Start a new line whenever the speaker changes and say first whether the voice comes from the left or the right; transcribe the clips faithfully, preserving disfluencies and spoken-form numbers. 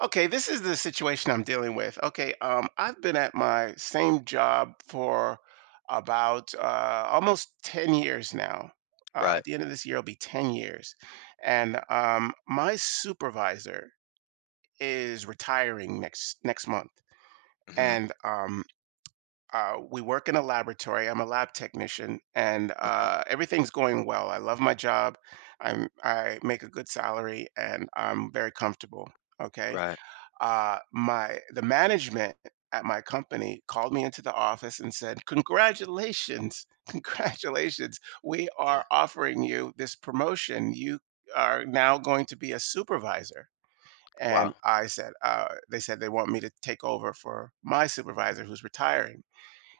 right: Okay, this is the situation I'm dealing with. Okay, um, I've been at my same job for about uh, almost ten years now. Uh,
left: Right.
right: at the end of this year, it'll be ten years. And
left: Mhm.
right: um, my supervisor is retiring next next month.
left: Mhm.
right: And um, uh, we work in a laboratory. I'm a lab technician, and
left: Okay.
right: uh, everything's going well. I love my job. I'm I make a good salary, and I'm very comfortable. Okay
left: Right.
right: uh, my the management at my company called me into the office and said, "Congratulations, congratulations! We
left: Yeah.
right: are offering you this promotion. You are now going to be a supervisor." And
left: Wow.
right: I said, uh, "They said they want me to take over for my supervisor who's retiring."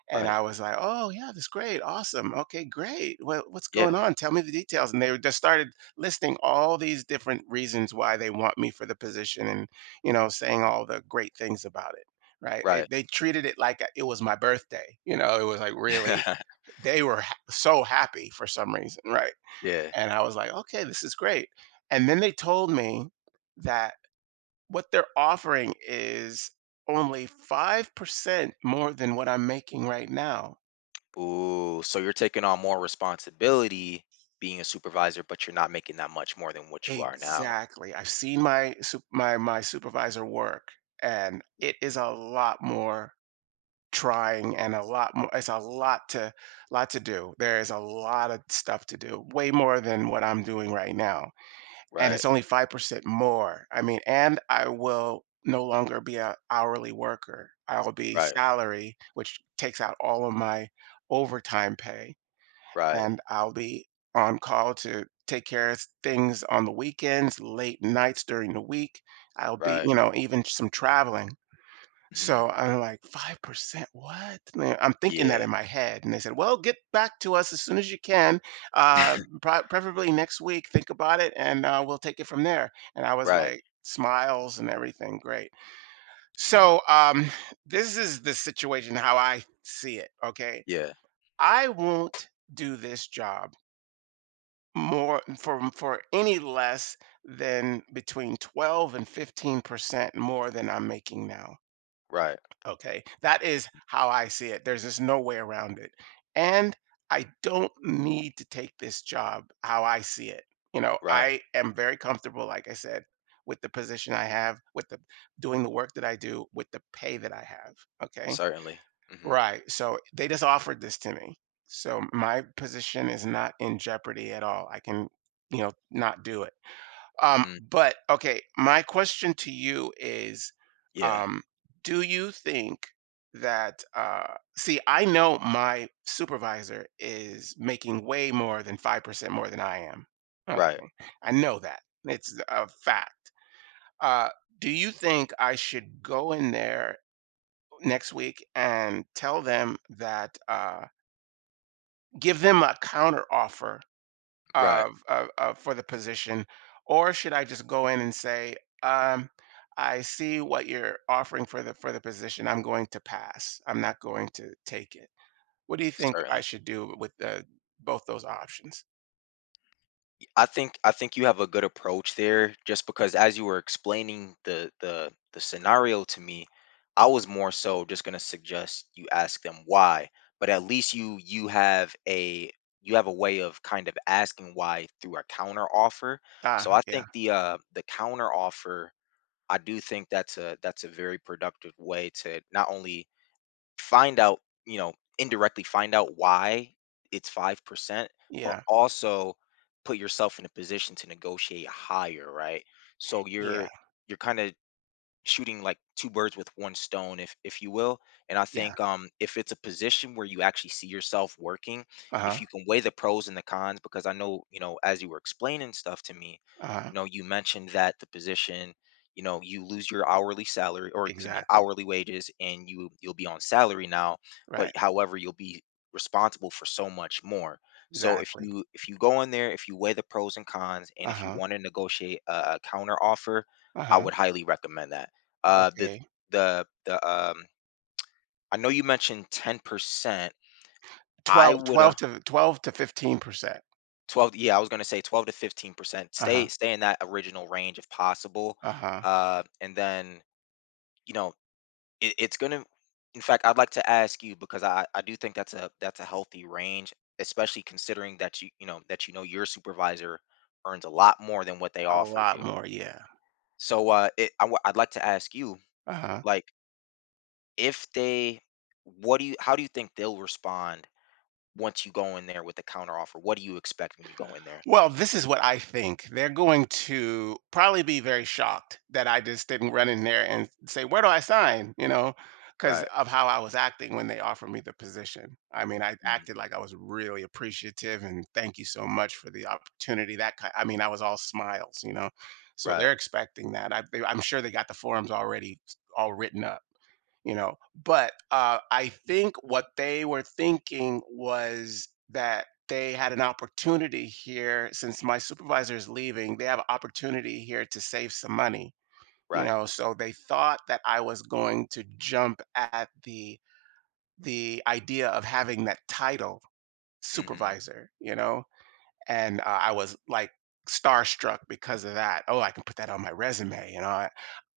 right: And
left: Right.
right: I was like, "Oh, yeah, that's great. Awesome. Okay, great. What what's going
left: Yeah.
right: on? Tell me the details." And they just started listing all these different reasons why they want me for the position and, you know, saying
left: Mm.
right: all the great things about it, right? It,
left: Right.
right: they treated it like it was my birthday. You know, it was like really they were ha- so happy for some reason, right?
left: Yeah.
right: And I was like, "Okay, this is great." And then they told me that what they're offering is only five percent more than what I'm making right now.
left: Ooh, so you're taking on more responsibility being a supervisor, but you're not making that much more than what you are now.
right: Exactly. I've seen my sup my my supervisor work, and it is a lot more trying and a lot more it's a lot to lot to do. There is a lot of stuff to do, way more than what I'm doing right now, and
left: Right.
right: it's only five percent more. I mean, and I will no longer be a hourly worker. I'll be
left: Right.
right: salary, which takes out all of my overtime pay
left: Right.
right: and I'll be on call to take care of things on the weekends, late nights during the week. I'll be,
left: Right.
right: you know, even some traveling.
left: Mhm.
right: So I'm like, five percent? What? Man, I'm thinking that
left: Yeah.
right: in my head. And they said, well, get back to us as soon as you can, uh, pro- preferably next week. Think about it and uh, we'll take it from there. And I was
left: Right.
right: like, smiles and everything. Great.
left: Mhm.
right: So um, this is the situation how I see it. Okay.
left: Yeah.
right: I won't do this job more for for any less than between twelve and fifteen percent more than I'm making now.
left: Right.
right: Okay. That is how I see it. There's just no way around it. And I don't need to take this job how I see it. You know,
left: Right.
right: I am very comfortable, like I said, with the position I have, with the doing the work that I do, with the pay that I have. Okay.
left: Certainly. Mhm.
right: Right. So they just offered this to me. So my position is not in jeopardy at all. I can, you know, not do it. Um,
left: Mhm.
right: but okay, my question to you is,
left: Yeah.
right: um, do you think that uh see, I know my supervisor is making way more than five percent more than I am.
left: Right.
right: Okay. I know that. It's a fact. Uh, do you think I should go in there next week and tell them that uh, give them a counter offer
left: Right.
right: of, of, of for the position, or should I just go in and say, um, I see what you're offering for the for the position. I'm going to pass. I'm not going to take it. What do you think I
left: Certainly.
right: should do with the, both those options?
left: I think I think you have a good approach there just because as you were explaining the the the scenario to me, I was more so just going to suggest you ask them why, but at least you you have a you have a way of kind of asking why through a counter offer.
right: Ah,
left: So I
right: yeah,
left: think the uh the counter offer, I do think that's a that's a very productive way to not only find out, you know, indirectly find out why it's five percent, but
right: yeah,
left: also put yourself in a position to negotiate higher, right? So
right: yeah,
left: you're you're kind of shooting like two birds with one stone if if you will, and I
right: yeah.
left: think um if it's a position where you actually see yourself working,
right: Uh
left: if
right: huh.
left: you can weigh the pros and the cons because I know, you know as you were explaining stuff to me,
right: Uh huh.
left: you know you mentioned that the position, you know you lose your hourly salary, or excuse me,
right: Exactly.
left: hourly wages, and you you'll be on salary now, but
right: Right.
left: however you'll be responsible for so much more. So if
right: Exactly.
left: you if you go in there, if you weigh the pros and cons and
right: Uh
left: if you
right: huh.
left: want to negotiate a, a counter offer,
right: Uh
left: I
right: huh.
left: would highly recommend that. Uh, the
right: Okay.
left: the the um, I know you mentioned ten percent. I
right: Twelve,
left: would uh
right: twelve to twelve to fifteen percent.
left: twelve, yeah, I was gonna say twelve to fifteen percent.
right: Uh-huh,
left: Stay stay in that original range if possible.
right: uh-huh.
left: Uh, and then, you know, it, it's gonna In fact, I'd like to ask you, because I I do think that's a that's a healthy range, especially considering that you you know that you know your supervisor earns a lot more than what they
right: A
left: offered
right: lot
left: you.
right: more, yeah.
left: So uh, it, I, w- I'd like to ask you,
right: Uh-huh.
left: like, if they, what do you, how do you think they'll respond once you go in there with a counteroffer? What do you expect when you go in there?
right: Well, this is what I think. They're going to probably be very shocked that I just didn't run in there and say, "Where do I sign?" You know, because
left: Right.
right: of how I was acting when they offered me the position. I mean, I
left: Mhm.
right: acted like I was really appreciative and thank you so much for the opportunity. That kind, I mean, I was all smiles, you know. So
left: Right.
right: they're expecting that. I, they, I'm sure they got the forms already s- all written up. You know, but uh, I think what they were thinking was that they had an opportunity here since my supervisor is leaving. They have an opportunity here to save some money, you
left: Right.
right: know. So they thought that I was going to jump at the the idea of having that title,
left: Mhm.
right: supervisor, you know. And uh, I was like starstruck because of that. Oh, I can put that on my resume, you know.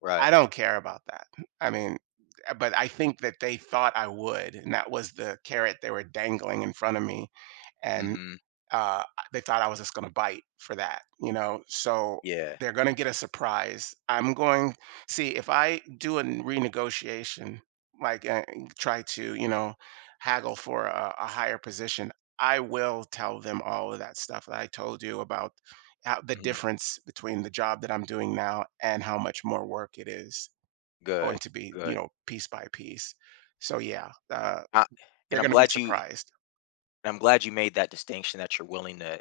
left: Right.
right: I don't care about that. I mean, uh, but I think that they thought I would, and that was the carrot they were dangling in front of me, and
left: Mhm.
right: uh, they thought I was just going to bite for that, you know. So
left: Yeah.
right: they're going to get a surprise. I'm going see if I do a n- renegotiation, like uh, and try to, you know, haggle for a, a higher position. I will tell them all of that stuff that I told you about how the
left: Mhm.
right: difference between the job that I'm doing now and how much more work it is going
left: Good.
right: to be, you
left: Good.
right: know, piece by piece. So yeah, uh,
left: I,
right: they're
left: and I'm
right: going to be
left: glad you
right: surprised.
left: and I'm glad you made that distinction that you're willing to,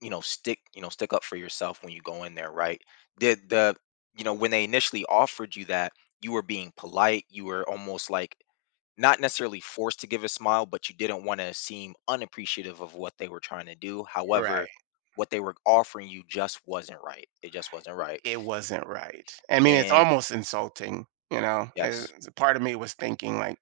left: you know, stick, you know, stick up for yourself when you go in there, right? Did the you know, when they initially offered you that, you were being polite, you were almost like not necessarily forced to give a smile, but you didn't wanna seem unappreciative of what they were trying to do.
right: Right.
left: However, what they were offering you just wasn't right. It just wasn't right.
right: It wasn't right. I mean, it's
left: And
right: almost insulting, you know. Uh,
left: yes.
right: part of me was thinking like,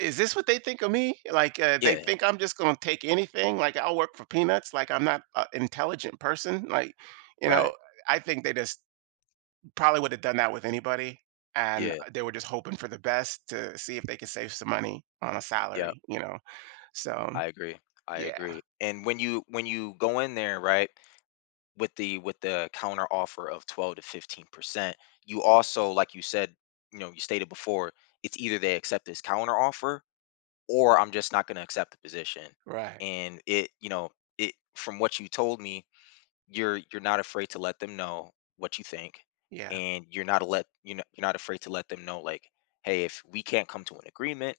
right: is this what they think of me? Like uh, they
left: Yeah,
right: think I'm just going to take anything? Like I'll work for peanuts? Like I'm not an intelligent person? Like, you know,
left: right.
right: I think they just probably would have done that with anybody, and
left: Yeah,
right: uh, they were just hoping for the best to see if they could save some money on a
left: yeah.
right: salary, you know? So,
left: I agree. I
right: yeah,
left: agree. And when you when you go in there, right, with the with the counter offer of twelve to fifteen percent, you also, like you said, you know, you stated before, it's either they accept this counter offer or I'm just not going to accept the position.
right: right.
left: And it, you know, it from what you told me, you're you're not afraid to let them know what you think,
right: Yeah.
left: and you're not a let you know you're not afraid to let them know like, hey, if we can't come to an agreement,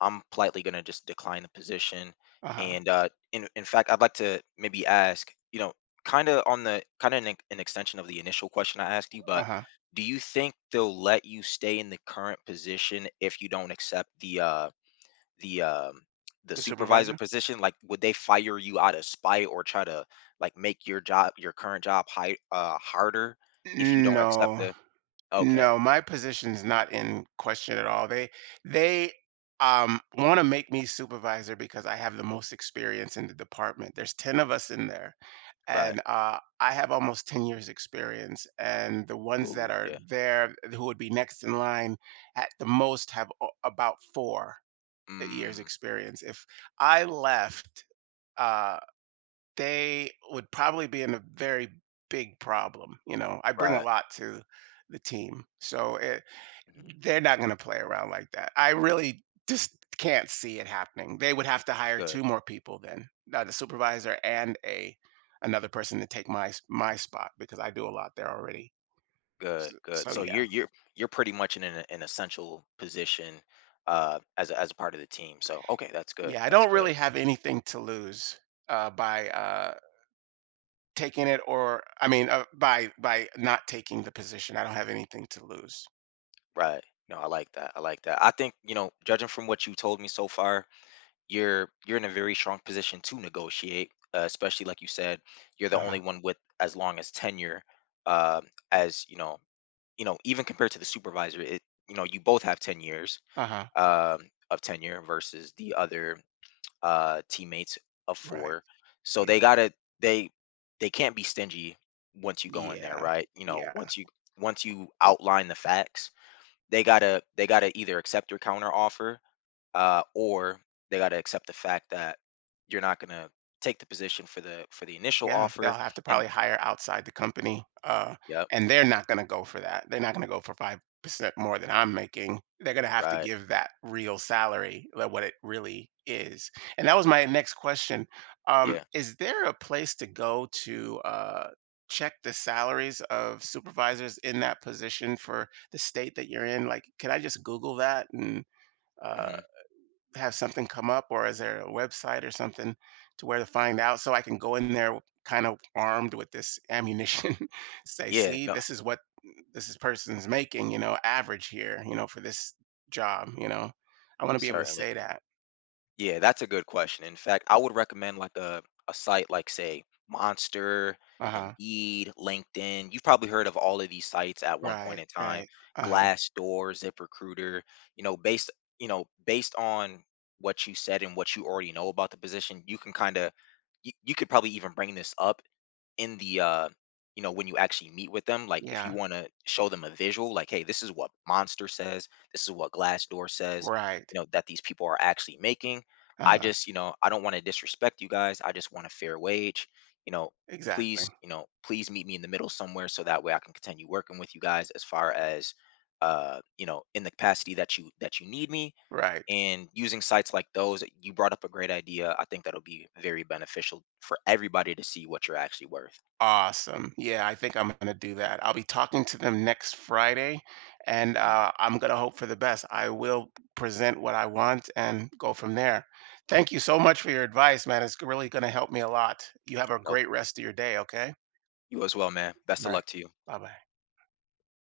left: I'm politely going to just decline the position.
right: Uh-huh.
left: And uh, in in fact, I'd like to maybe ask, you know, kind of on the kind of an, an extension of the initial question I asked you, but
right: Uh-huh.
left: do you think they'll let you stay in the current position if you don't accept the uh the um the
right: The
left: supervisor
right: supervisor?
left: position? Like, would they fire you out of spite or try to, like, make your job your current job high uh harder if you don't accept
right: No.
left: the. Okay.
right: No, my position's not in question at all. They they um want to make me supervisor because I have the most experience in the department. There's ten of us in there
left: Right.
right: and uh, I have almost ten years experience and the ones that
left: Ooh,
right: are
left: yeah.
right: there who would be next in line at the most have a- about four years
left: Mm.
right: experience. If I left, uh, they would probably be in a very big problem. You know, I bring a
left: Right.
right: lot to the team. So eh,
left: Mhm.
right: they're not gonna play around like that. I really just can't see it happening. They would have to hire
left: Good.
right: two more people then, uh, the supervisor and a another person to take my s my spot because I do a lot there already. S
left: Good. Good.
right: So,
left: So
right: yeah.
left: you're you're you're pretty much in an, an essential position, uh as a, as a part of the team, so okay, that's good.
right: Yeah, I
left: That's
right: don't
left: good.
right: really have anything to lose, uh, by, uh, taking it. Or I mean, uh, by by not taking the position. I don't have anything to lose.
left: Right. No, I like that. I like that. I think, you know judging from what you told me so far, you're you're in a very strong position to negotiate, uh, especially like you said, you're the
right: Uh-huh.
left: only one with as long as tenure. Um, as you know, you know, even compared to the supervisor, it you know you both have ten years
right: Uh-huh.
left: um, of tenure versus the other uh, teammates of
right: Right.
left: four. So they
right: Yeah.
left: gotta they they can't be stingy once you go in there,
right: Yeah.
left: right? You know,
right: Yeah.
left: once you once you outline the facts, they gotta they gotta either accept your counter offer uh, or they got to accept the fact that you're not gonna take the position for the for the initial
right: Yeah, they'll
left: offer.
right: have to
left: And
right: probably hire outside the company, uh,
left: yep.
right: and they're not gonna go for that. They're not gonna go for five percent more than I'm making. They're gonna have to
left: Right.
right: give that real salary, like, what it really is, and that was my next question. Um,
left: Yeah.
right: is there a place to go to, uh, check the salaries of supervisors in that position for the state that you're in? Like, can I just Google that and, uh
left: Hmm.
right: have something come up, or is there a website or something to where to find out so I can go in there kind of armed with this ammunition, say,
left: Yeah,
right: see,
left: no.
right: this is what this is person's making, you know, average here, you know, for this job, you know. I want to be able to
left: Certainly.
right: say that.
left: Yeah, that's a good question. In fact, I would recommend like a a site like say Monster,
right: Uh-huh.
left: Indeed, LinkedIn. You've probably heard of all of these sites at one point
right: Right,
left: in time.
right: right. Uh-huh.
left: Glassdoor, ZipRecruiter. You know, based you know based on what you said and what you already know about the position, you can kind of you, you could probably even bring this up in the uh you know when you actually meet with them, like, if you
right: Yeah.
left: want to show them a visual, like, hey, this is what Monster says, this is what Glassdoor says,
right: Right.
left: you know that these people are actually making. i
right: Uh-huh.
left: just you know I don't want to disrespect you guys. I just want a fair wage. you know
right: Exactly.
left: please you know please meet me in the middle somewhere so that way I can continue working with you guys as far as uh you know in the capacity that you that you need me.
right: Right.
left: And using sites like those, you brought up a great idea. I think that'll be very beneficial for everybody to see what you're actually worth.
right: Awesome. Yeah, I think I'm gonna do that. I'll be talking to them next Friday, and
left: Mhm.
right: uh, I'm gonna hope for the best. I will present what I want and go from there. Thank you so much for your advice, man. It's really gonna help me a lot. You have a
left: Nope.
right: great rest of your day, okay?
left: You as well, man. Best
right: All
left: of
right: right.
left: luck to you.
right: Bye bye.